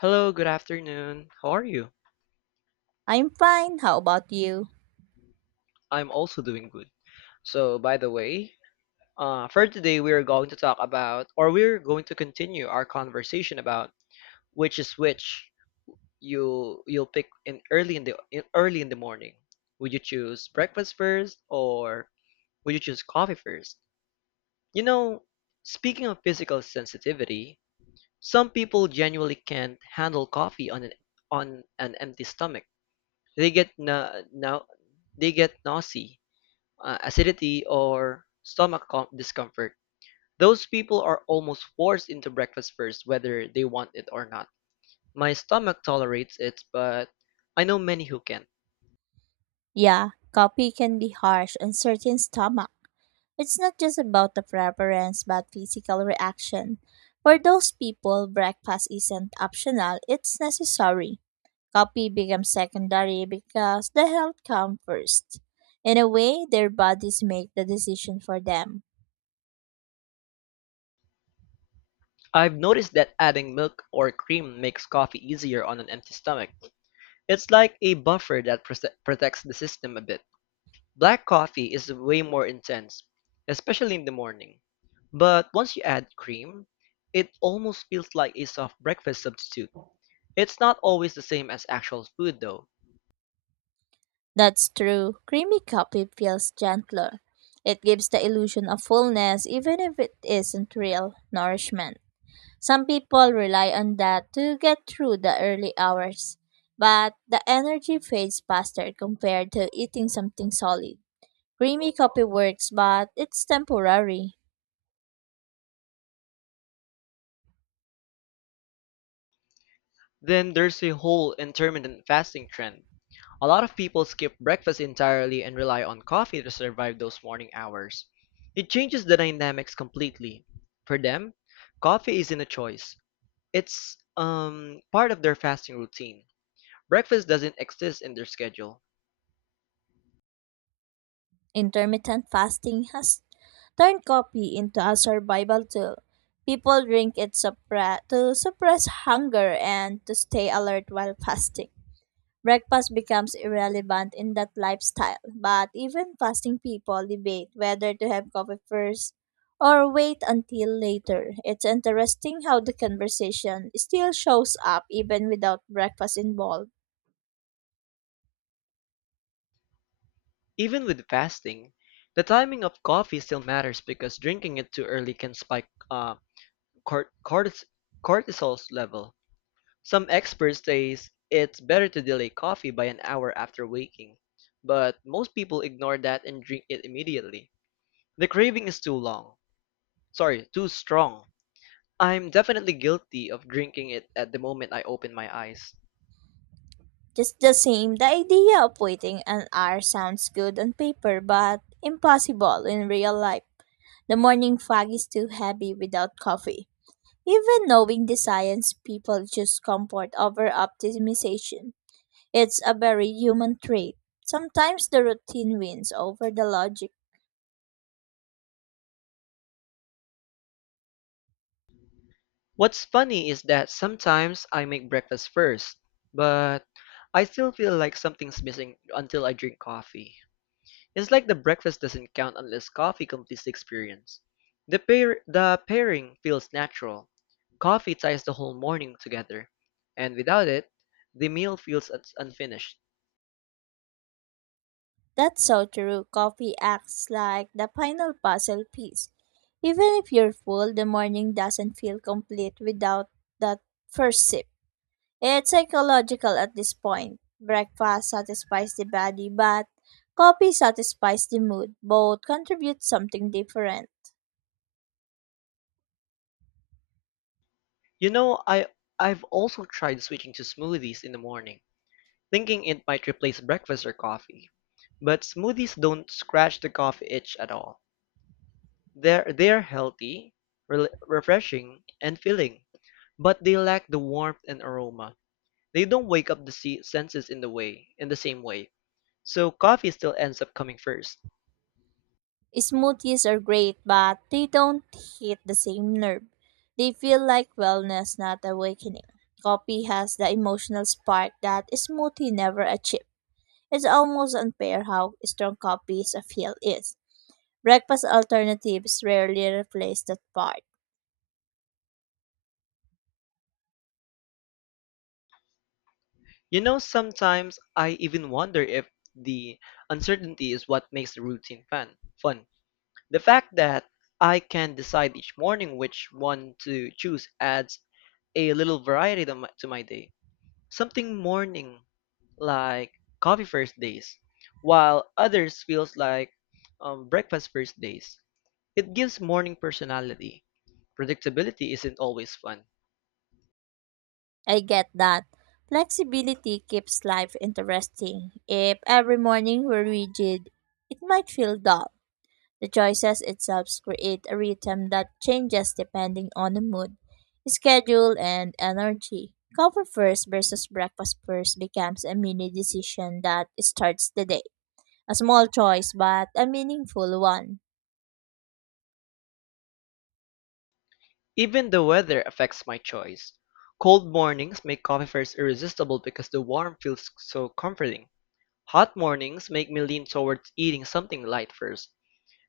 Hello, good afternoon. How are you? I'm fine. How about you? I'm also doing good. So, by the way, for today, we are going to talk about, or we're going to continue our conversation about which is which you'll pick in early in the morning. Would you choose breakfast first, or would you choose coffee first? You know, speaking of physical sensitivity, some people genuinely can't handle coffee on an empty stomach. They get na, na they get nausea, acidity, or stomach discomfort. Those people are almost forced into breakfast first, whether they want it or not. My stomach tolerates it, but I know many who can't. Yeah, coffee can be harsh on certain stomach. It's not just about the preference but physical reaction. For those people, breakfast isn't optional, it's necessary. Coffee becomes secondary because the health comes first. In a way, their bodies make the decision for them. I've noticed that adding milk or cream makes coffee easier on an empty stomach. It's like a buffer that protects the system a bit. Black coffee is way more intense, especially in the morning. But once you add cream, it almost feels like a soft breakfast substitute. It's not always the same as actual food though. That's true. Creamy coffee feels gentler. It gives the illusion of fullness even if it isn't real nourishment. Some people rely on that to get through the early hours, but the energy fades faster compared to eating something solid. Creamy coffee works, but it's temporary. Then there's the whole intermittent fasting trend. A lot of people skip breakfast entirely and rely on coffee to survive those morning hours. It changes the dynamics completely. For them, coffee isn't a choice. It's part of their fasting routine. Breakfast doesn't exist in their schedule. Intermittent fasting has turned coffee into a survival tool. People drink it to suppress hunger and to stay alert while fasting. Breakfast becomes irrelevant in that lifestyle, but even fasting people debate whether to have coffee first or wait until later. It's interesting how the conversation still shows up even without breakfast involved. Even with fasting, the timing of coffee still matters because drinking it too early can spike cort- cortis- cortisol's level. Some experts say it's better to delay coffee by an hour after waking, but most people ignore that and drink it immediately. The craving is too long. Sorry, too strong. I'm definitely guilty of drinking it at the moment I open my eyes. Just the same, the idea of waiting an hour sounds good on paper but impossible in real life. The morning fog is too heavy without coffee. Even knowing the science, people choose comfort over optimization. It's a very human trait. Sometimes the routine wins over the logic. What's funny is that sometimes I make breakfast first, but I still feel like something's missing until I drink coffee. It's like the breakfast doesn't count unless coffee completes the experience. The pairing feels natural. Coffee ties the whole morning together, and without it, the meal feels unfinished. That's so true. Coffee acts like the final puzzle piece. Even if you're full, the morning doesn't feel complete without that first sip. It's psychological at this point. Breakfast satisfies the body, but coffee satisfies the mood. Both contribute something different. You know, I I've also tried switching to smoothies in the morning, thinking it might replace breakfast or coffee. But smoothies don't scratch the coffee itch at all. They're healthy, rel refreshing, and filling, but they lack the warmth and aroma. They don't wake up the senses in the same way. So coffee still ends up coming first. Smoothies are great, but they don't hit the same nerve. They feel like wellness, not awakening. Coffee has the emotional spark that a smoothie never achieved. It's almost unfair how strong coffee's appeal is. Breakfast alternatives rarely replace that part. You know, sometimes I even wonder if the uncertainty is what makes the routine fun. The fact that I can decide each morning which one to choose adds a little variety to to my day. Something morning like coffee first days, while others feels like breakfast first days. It gives morning personality; predictability isn't always fun. I get that. Flexibility keeps life interesting. If every morning were rigid, it might feel dull. The choices itself create a rhythm that changes depending on the mood, schedule, and energy. Coffee first versus breakfast first becomes a mini decision that starts the day. A small choice, but a meaningful one. Even the weather affects my choice. Cold mornings make coffee first irresistible because the warmth feels so comforting. Hot mornings make me lean towards eating something light first.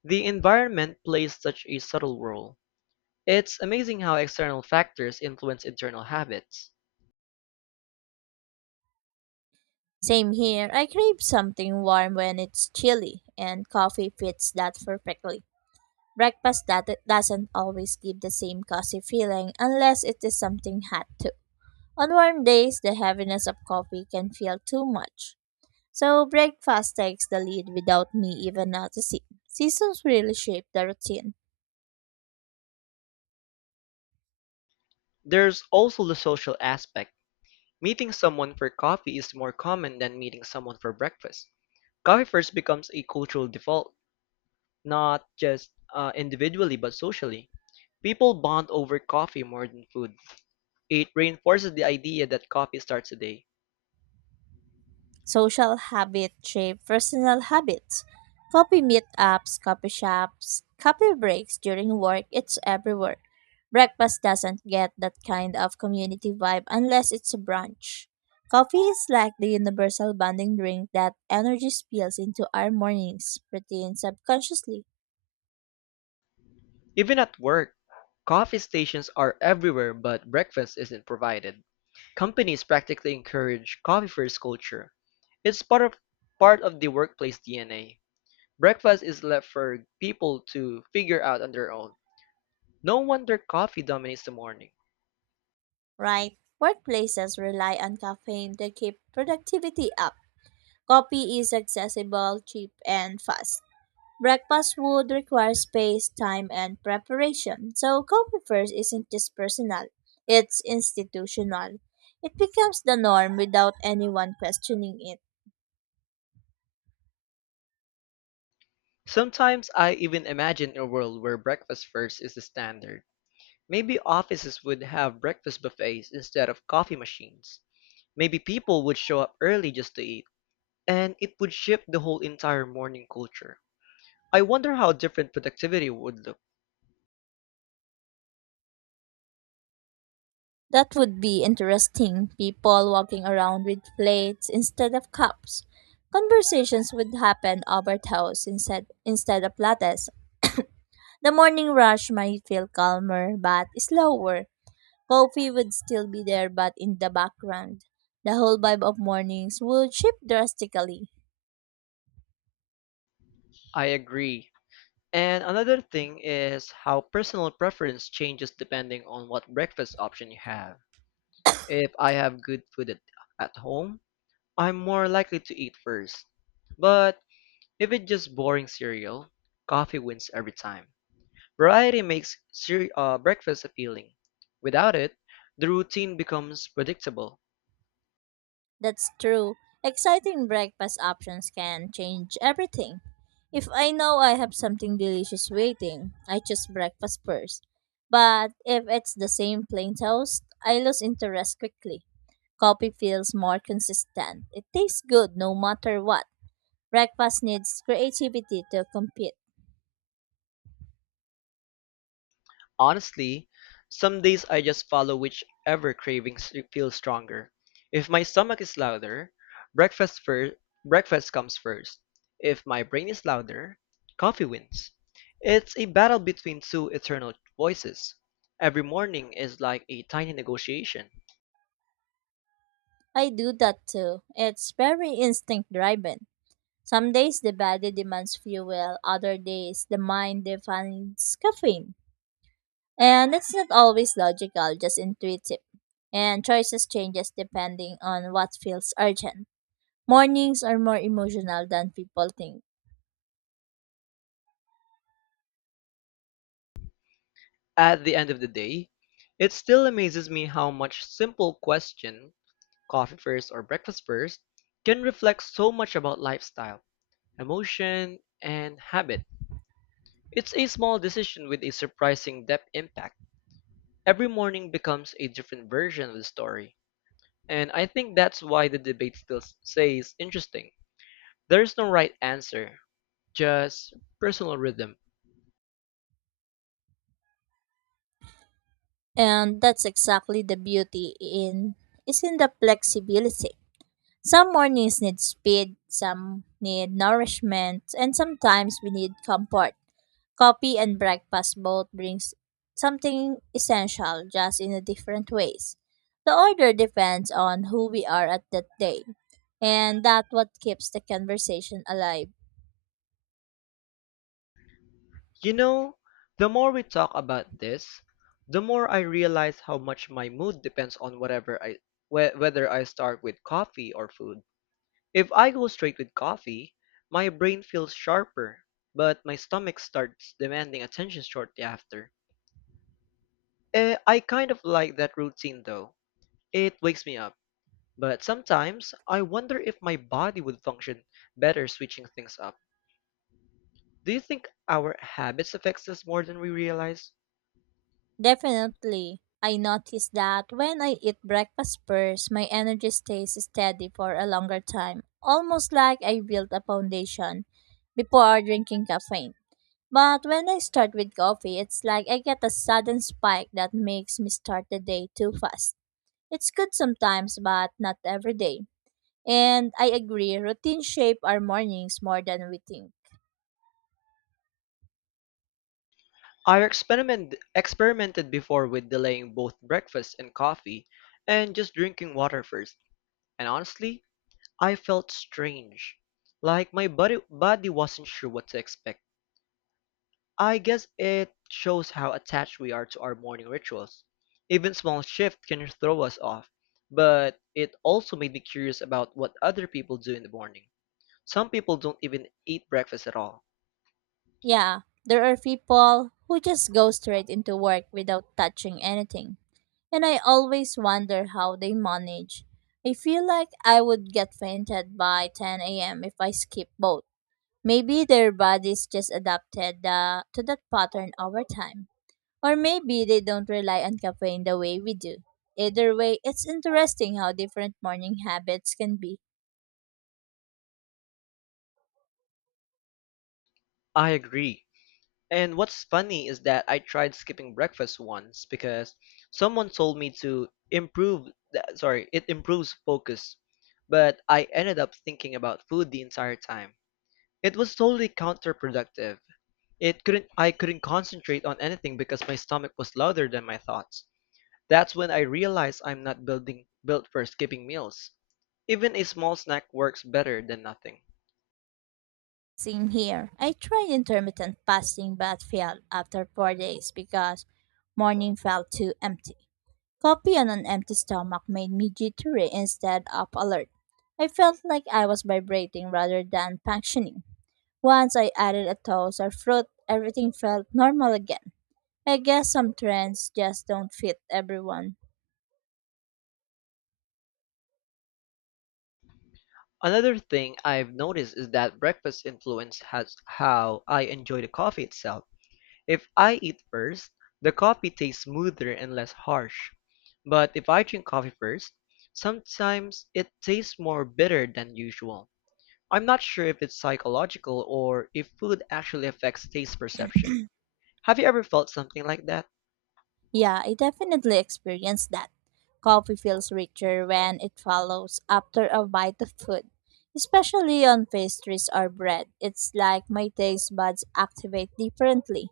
The environment plays such a subtle role. It's amazing how external factors influence internal habits. Same here, I crave something warm when it's chilly, and coffee fits that perfectly. Breakfast that doesn't always give the same cozy feeling unless it is something hot too. On warm days, the heaviness of coffee can feel too much. So breakfast takes the lead without me even noticing. Seasons really shape the routine. There's also the social aspect. Meeting someone for coffee is more common than meeting someone for breakfast. Coffee first becomes a cultural default, not just individually but socially. People bond over coffee more than food. It reinforces the idea that coffee starts the day. Social habits shape personal habits. Coffee meetups, coffee shops, coffee breaks during work, it's everywhere. Breakfast doesn't get that kind of community vibe unless it's a brunch. Coffee is like the universal bonding drink that energy spills into our mornings, routine subconsciously, Even at work, coffee stations are everywhere but breakfast isn't provided. Companies practically encourage coffee-first culture. It's part of the workplace DNA. Breakfast is left for people to figure out on their own. No wonder coffee dominates the morning. right? Workplaces rely on caffeine to keep productivity up. Coffee is accessible, cheap, and fast. Breakfast would require space, time, and preparation. So, coffee first isn't just personal, it's institutional. It becomes the norm without anyone questioning it. Sometimes I even imagine a world where breakfast first is the standard. Maybe offices would have breakfast buffets instead of coffee machines. Maybe people would show up early just to eat. And it would shift the whole entire morning culture. I wonder how different productivity would look. That would be interesting. People walking around with plates instead of cups. Conversations would happen over toast instead of lattes. The morning rush might feel calmer but slower. Coffee would still be there, but in the background. The whole vibe of mornings would shift drastically. I agree. And another thing is how personal preference changes depending on what breakfast option you have. If I have good food at home, I'm more likely to eat first. But if it's just boring cereal, coffee wins every time. Variety makes breakfast appealing. Without it, the routine becomes predictable. That's true. Exciting breakfast options can change everything. If I know I have something delicious waiting, I choose breakfast first. But if it's the same plain toast, I lose interest quickly. Coffee feels more consistent. It tastes good no matter what. Breakfast needs creativity to compete. Honestly, some days I just follow whichever cravings feel stronger. If my stomach is louder, breakfast first, breakfast comes first. If my brain is louder, coffee wins. It's a battle between two eternal voices. Every morning is like a tiny negotiation. I do that too. It's very instinct driven. Some days the body demands fuel, other days the mind defines caffeine. And it's not always logical, just intuitive. And choices changes depending on what feels urgent. Mornings are more emotional than people think. At the end of the day, it still amazes me how much simple question, coffee first or breakfast first, can reflect so much about lifestyle, emotion, and habit. It's a small decision with a surprising depth impact. Every morning becomes a different version of the story. And I think that's why the debate still stays interesting. There's no right answer, just personal rhythm. And that's exactly the beauty in is in the flexibility. Some mornings need speed, some need nourishment, and sometimes we need comfort. Coffee and breakfast both brings something essential, just in a different ways. The order depends on who we are at that day, and that what keeps the conversation alive. You know, the more we talk about this, the more I realize how much my mood depends on whatever whether I start with coffee or food. If I go straight with coffee, my brain feels sharper, but my stomach starts demanding attention shortly after. I kind of like that routine though. It wakes me up. But sometimes I wonder if my body would function better switching things up. Do you think our habits affects us more than we realize? Definitely, I notice that when I eat breakfast first, my energy stays steady for a longer time, almost like I built a foundation before drinking caffeine. But when I start with coffee, it's like I get a sudden spike that makes me start the day too fast. It's good sometimes, but not every day. And I agree, routine shape our mornings more than we think. I experimented before with delaying both breakfast and coffee and just drinking water first. And honestly, I felt strange, like my body wasn't sure what to expect. I guess it shows how attached we are to our morning rituals. Even small shift can throw us off, but it also made me curious about what other people do in the morning. Some people don't even eat breakfast at all. Yeah, there are people who just go straight into work without touching anything. And I always wonder how they manage. I feel like I would get fainted by 10 a.m. if I skip both. Maybe their bodies just adapted to that pattern over time. Or maybe they don't rely on caffeine the way we do. Either way, it's interesting how different morning habits can be. I agree. And what's funny is that I tried skipping breakfast once because someone told me to it improves focus. But I ended up thinking about food the entire time. It was totally counterproductive. It couldn't I couldn't concentrate on anything because my stomach was louder than my thoughts. That's when I realized I'm not building built for skipping meals. Even a small snack works better than nothing. Same here. I tried intermittent fasting but failed after 4 days because morning felt too empty. Coffee on an empty stomach made me jittery instead of alert. I felt like I was vibrating rather than functioning. Once I added a toast or fruit, everything felt normal again. I guess some trends just don't fit everyone. Another thing I've noticed is that breakfast influence has how I enjoy the coffee itself. If I eat first, the coffee tastes smoother and less harsh. But if I drink coffee first, sometimes it tastes more bitter than usual. I'm not sure if it's psychological or if food actually affects taste perception. Have you ever felt something like that? Yeah, I definitely experienced that. Coffee feels richer when it follows after a bite of food, especially on pastries or bread. It's like my taste buds activate differently.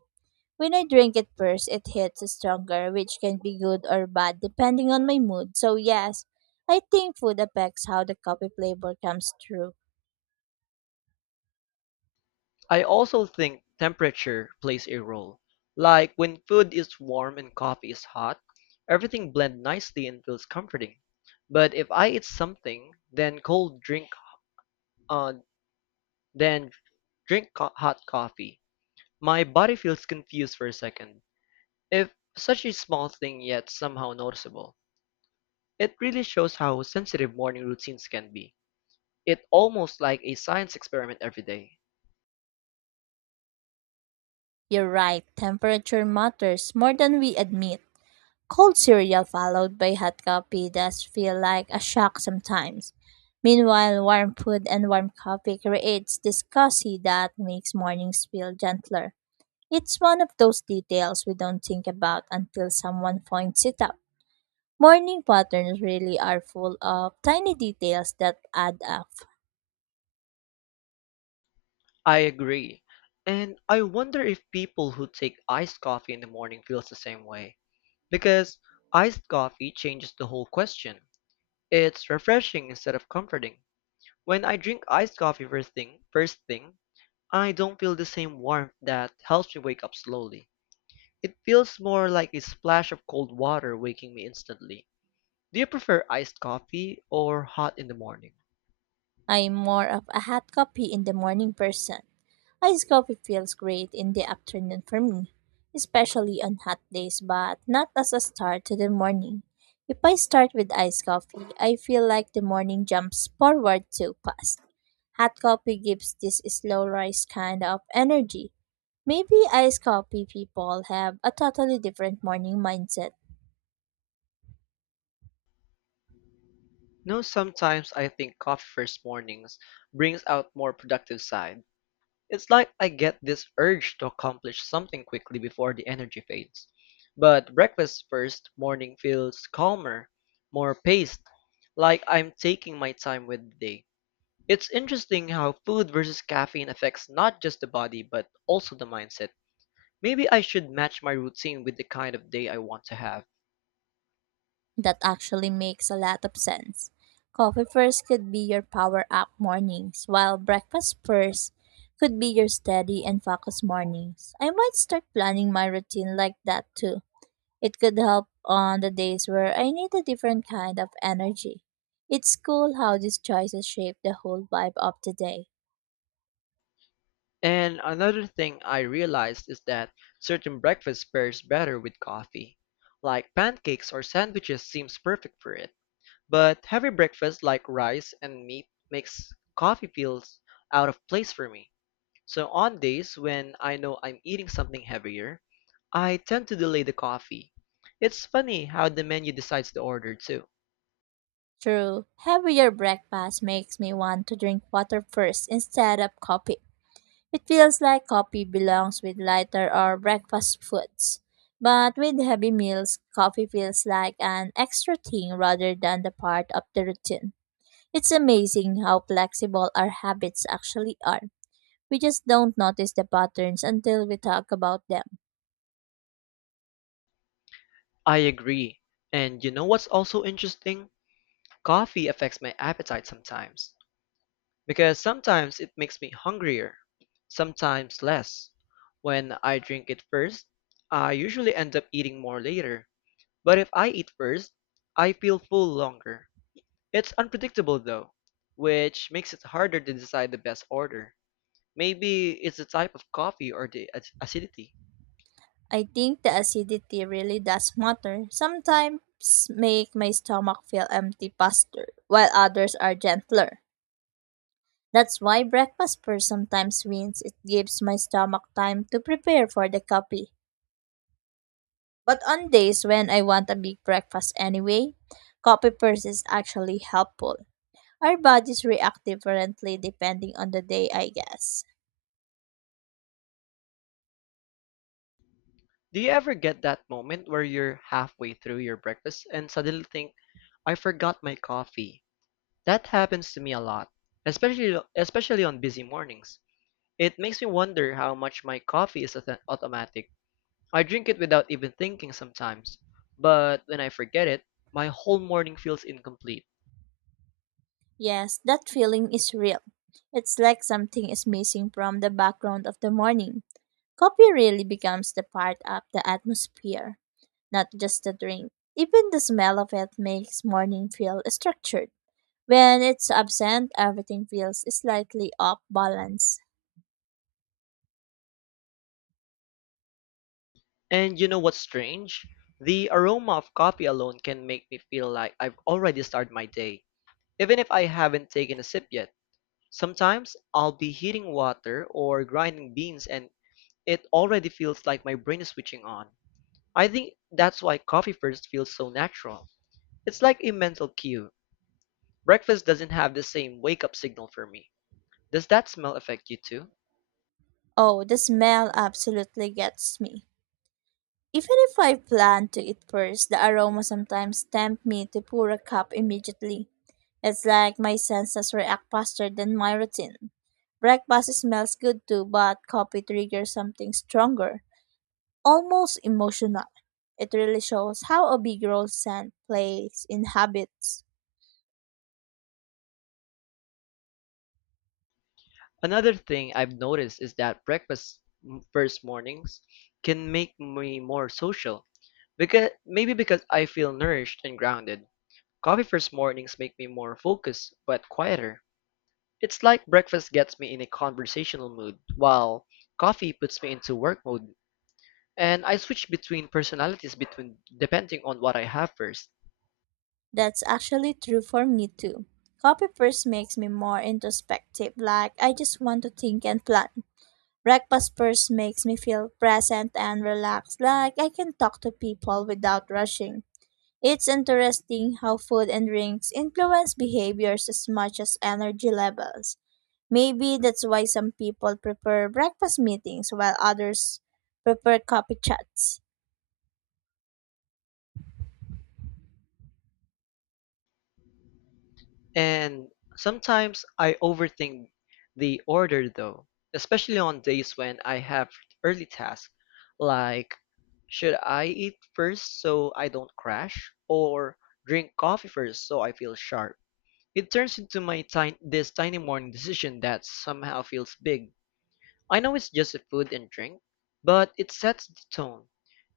When I drink it first, it hits stronger, which can be good or bad depending on my mood. So, yes, I think food affects how the coffee flavor comes through. I also think temperature plays a role. Like when food is warm and coffee is hot, everything blends nicely and feels comforting. But if I eat something, then cold drink, uh, then drink hot coffee, my body feels confused for a second. If such a small thing yet somehow noticeable, it really shows how sensitive morning routines can be. It almost like a science experiment every day. You're right, temperature matters more than we admit. Cold cereal followed by hot coffee does feel like a shock sometimes. Meanwhile, warm food and warm coffee creates this cozy that makes mornings feel gentler. It's one of those details we don't think about until someone points it out. Morning patterns really are full of tiny details that add up. I agree. And I wonder if people who take iced coffee in the morning feels the same way. Because iced coffee changes the whole question. It's refreshing instead of comforting. When I drink iced coffee first thing, I don't feel the same warmth that helps me wake up slowly. It feels more like a splash of cold water waking me instantly. Do you prefer iced coffee or hot in the morning? I'm more of a hot coffee in the morning person. Iced coffee feels great in the afternoon for me, especially on hot days, but not as a start to the morning. If I start with iced coffee, I feel like the morning jumps forward too fast. Hot coffee gives this slow rise kind of energy. Maybe iced coffee people have a totally different morning mindset. No, sometimes I think coffee first mornings brings out more productive side. It's like I get this urge to accomplish something quickly before the energy fades. But breakfast first morning feels calmer, more paced, like I'm taking my time with the day. It's interesting how food versus caffeine affects not just the body but also the mindset. Maybe I should match my routine with the kind of day I want to have. That actually makes a lot of sense. Coffee first could be your power up mornings, while breakfast first could be your steady and focused mornings. I might start planning my routine like that too. It could help on the days where I need a different kind of energy. It's cool how these choices shape the whole vibe of the day. And another thing I realized is that certain breakfast pairs better with coffee. Like pancakes or sandwiches seems perfect for it. But heavy breakfast like rice and meat makes coffee feel out of place for me. So on days when I know I'm eating something heavier, I tend to delay the coffee. It's funny how the menu decides the order too. True, heavier breakfast makes me want to drink water first instead of coffee. It feels like coffee belongs with lighter or breakfast foods. But with heavy meals, coffee feels like an extra thing rather than the part of the routine. It's amazing how flexible our habits actually are. We just don't notice the patterns until we talk about them. I agree. And you know what's also interesting? Coffee affects my appetite sometimes. Because sometimes it makes me hungrier, sometimes less. When I drink it first, I usually end up eating more later. But if I eat first, I feel full longer. It's unpredictable though, which makes it harder to decide the best order. Maybe it's the type of coffee or the acidity. I think the acidity really does matter. Sometimes make my stomach feel empty faster, while others are gentler. That's why breakfast first sometimes wins. It gives my stomach time to prepare for the coffee. But on days when I want a big breakfast anyway, coffee first is actually helpful. Our bodies react differently depending on the day, I guess. Do you ever get that moment where you're halfway through your breakfast and suddenly think, I forgot my coffee? That happens to me a lot, especially on busy mornings. It makes me wonder how much my coffee is automatic. I drink it without even thinking sometimes, but when I forget it, my whole morning feels incomplete. Yes, that feeling is real. It's like something is missing from the background of the morning. Coffee really becomes the part of the atmosphere, not just the drink. Even the smell of it makes morning feel structured. When it's absent, everything feels slightly off balance. And you know what's strange? The aroma of coffee alone can make me feel like I've already started my day, even if I haven't taken a sip yet. Sometimes I'll be heating water or grinding beans, and it already feels like my brain is switching on. I think that's why coffee first feels so natural. It's like a mental cue. Breakfast doesn't have the same wake up signal for me. Does that smell affect you too? Oh, the smell absolutely gets me. Even if I plan to eat first, the aroma sometimes tempt me to pour a cup immediately. It's like my senses react faster than my routine. Breakfast smells good too, but coffee triggers something stronger, almost emotional. It really shows how a big role scent plays in habits. Another thing I've noticed is that first mornings can make me more social because maybe because I feel nourished and grounded. Coffee first mornings make me more focused but quieter. It's like breakfast gets me in a conversational mood while coffee puts me into work mode. And I switch between personalities between depending on what I have first. That's actually true for me too. Coffee first makes me more introspective, like I just want to think and plan. Breakfast first makes me feel present and relaxed, like I can talk to people without rushing. It's interesting how food and drinks influence behaviors as much as energy levels. Maybe that's why some people prefer breakfast meetings while others prefer coffee chats. And sometimes I overthink the order though, especially on days when I have early tasks. Like, should I eat first so I don't crash? Or drink coffee first so I feel sharp? It turns into my tiny this tiny morning decision that somehow feels big. I know it's just a food and drink, but it sets the tone.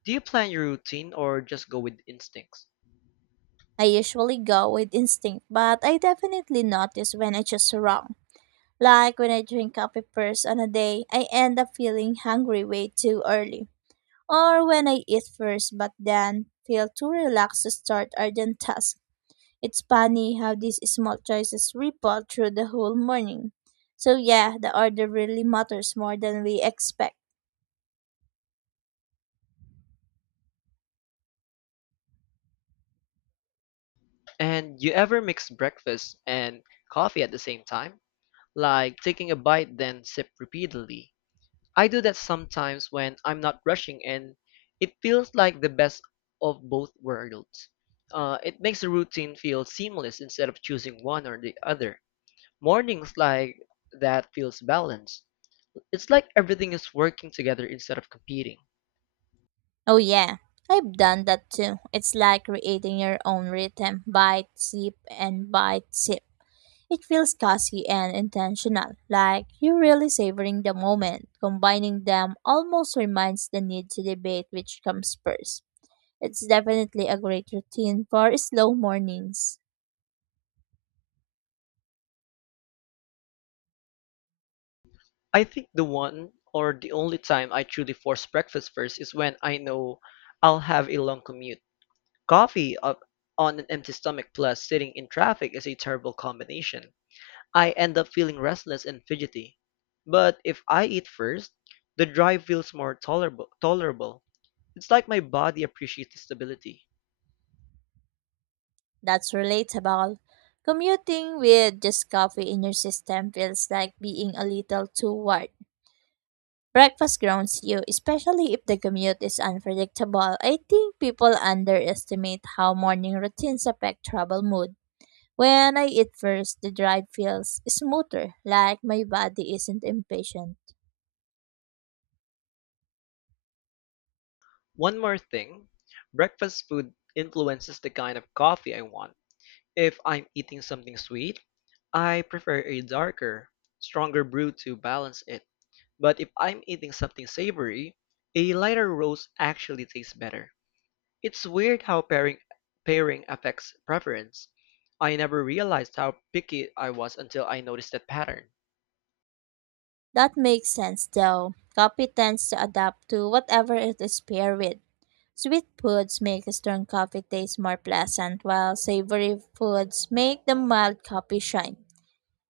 Do you plan your routine or just go with instincts? I usually go with instinct, but I definitely notice when I choose wrong. Like when I drink coffee first on a day, I end up feeling hungry way too early. Or when I eat first but then feel too relaxed to start urgent tasks. It's funny how these small choices ripple through the whole morning. So yeah, the order really matters more than we expect. And you ever mix breakfast and coffee at the same time? Like taking a bite then sip repeatedly. I do that sometimes when I'm not rushing, and it feels like the best of both worlds. It makes the routine feel seamless instead of choosing one or the other. Mornings like that feels balanced. It's like everything is working together instead of competing. Oh yeah, I've done that too. It's like creating your own rhythm, bite, sip, and bite, sip. It feels cozy and intentional, like you're really savoring the moment. Combining them almost reminds the need to debate which comes first. It's definitely a great routine for slow mornings. I think the one or the only time I truly force breakfast first is when I know I'll have a long commute. Coffee up on an empty stomach plus sitting in traffic is a terrible combination. I end up feeling restless and fidgety. But if I eat first, the drive feels more tolerable. It's like my body appreciates stability. That's relatable. Commuting with just coffee in your system feels like being a little too wired. Breakfast grounds you, especially if the commute is unpredictable. I think people underestimate how morning routines affect travel mood. When I eat first, the drive feels smoother, like my body isn't impatient. One more thing, breakfast food influences the kind of coffee I want. If I'm eating something sweet, I prefer a darker, stronger brew to balance it. But if I'm eating something savory, a lighter roast actually tastes better. It's weird how pairing affects preference. I never realized how picky I was until I noticed that pattern. That makes sense though. Coffee tends to adapt to whatever it is paired with. Sweet foods make strong coffee taste more pleasant, while savory foods make the mild coffee shine.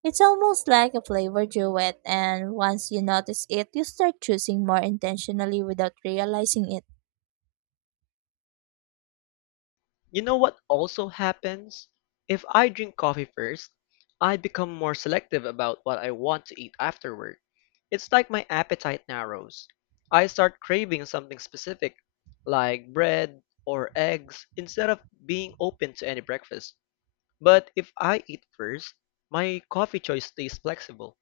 It's almost like a flavor duet, and once you notice it, you start choosing more intentionally without realizing it. You know what also happens? If I drink coffee first, I become more selective about what I want to eat afterward. It's like my appetite narrows. I start craving something specific, like bread or eggs, instead of being open to any breakfast. But if I eat first, my coffee choice stays flexible.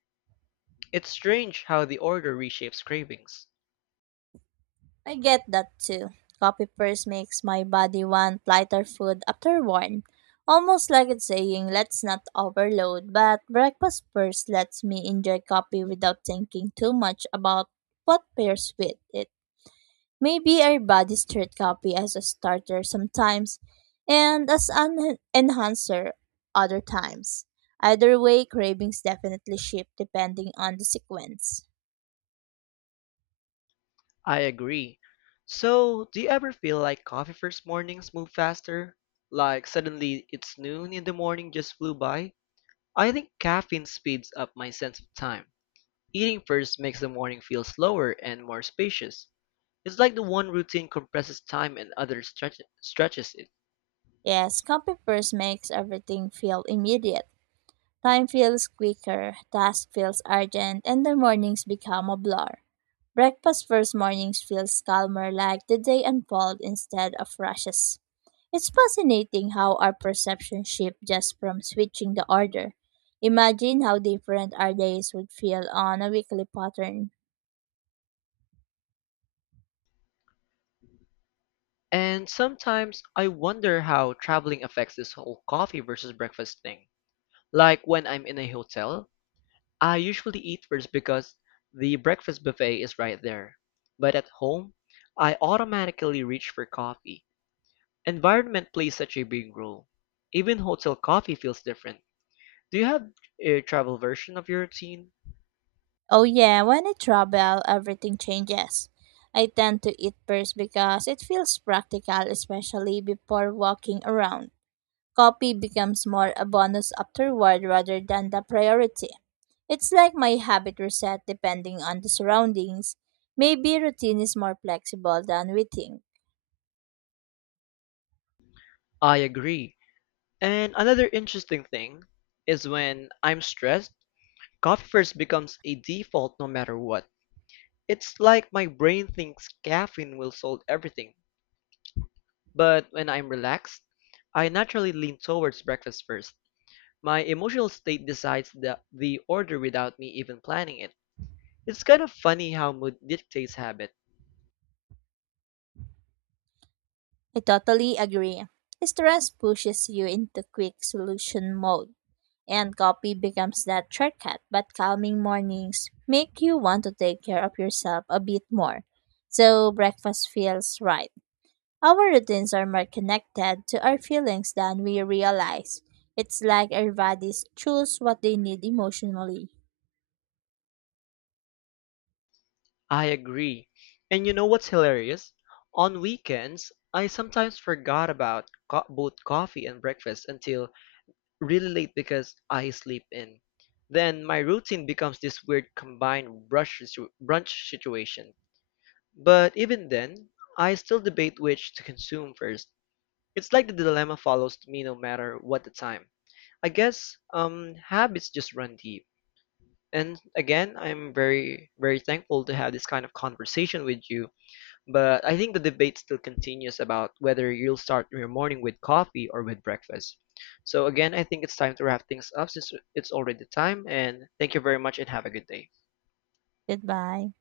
It's strange how the order reshapes cravings. I get that too. Coffee first makes my body want lighter food after one. Almost like it's saying, let's not overload, but breakfast first lets me enjoy coffee without thinking too much about what pairs with it. Maybe our bodies treat coffee as a starter sometimes and as an enhancer other times. Either way, cravings definitely shift depending on the sequence. I agree. So, do you ever feel like coffee first mornings move faster? Like suddenly it's noon and the morning just flew by? I think caffeine speeds up my sense of time. Eating first makes the morning feel slower and more spacious. It's like the one routine compresses time and other stretches it. Yes, coffee first makes everything feel immediate. Time feels quicker, task feels urgent, and the mornings become a blur. Breakfast first mornings feels calmer, like the day unfold instead of rushes. It's fascinating how our perception shifts just from switching the order. Imagine how different our days would feel on a weekly pattern. And sometimes I wonder how traveling affects this whole coffee versus breakfast thing. Like when I'm in a hotel, I usually eat first because the breakfast buffet is right there. But at home, I automatically reach for coffee. Environment plays such a big role. Even hotel coffee feels different. Do you have a travel version of your routine? Oh yeah, when I travel, everything changes. I tend to eat first because it feels practical, especially before walking around. Copy becomes more a bonus afterward rather than the priority. It's like my habit reset depending on the surroundings. Maybe routine is more flexible than we think. I agree. And another interesting thing is when I'm stressed, coffee first becomes a default no matter what. It's like my brain thinks caffeine will solve everything. But when I'm relaxed, I naturally lean towards breakfast first. My emotional state decides the order without me even planning it. It's kind of funny how mood dictates habit. I totally agree. Stress pushes you into quick solution mode, and copy becomes that shortcut. But calming mornings make you want to take care of yourself a bit more. So breakfast feels right. Our routines are more connected to our feelings than we realize. It's like our bodies choose what they need emotionally. I agree. And you know what's hilarious? On weekends, I sometimes forgot about both coffee and breakfast until really late because I sleep in. Then my routine becomes this weird combined brunch situation. But even then, I still debate which to consume first. It's like the dilemma follows me no matter what the time. I guess habits just run deep. And again, I'm very, very thankful to have this kind of conversation with you. But I think the debate still continues about whether you'll start your morning with coffee or with breakfast. So again, I think it's time to wrap things up since it's already time. And thank you very much and have a good day. Goodbye.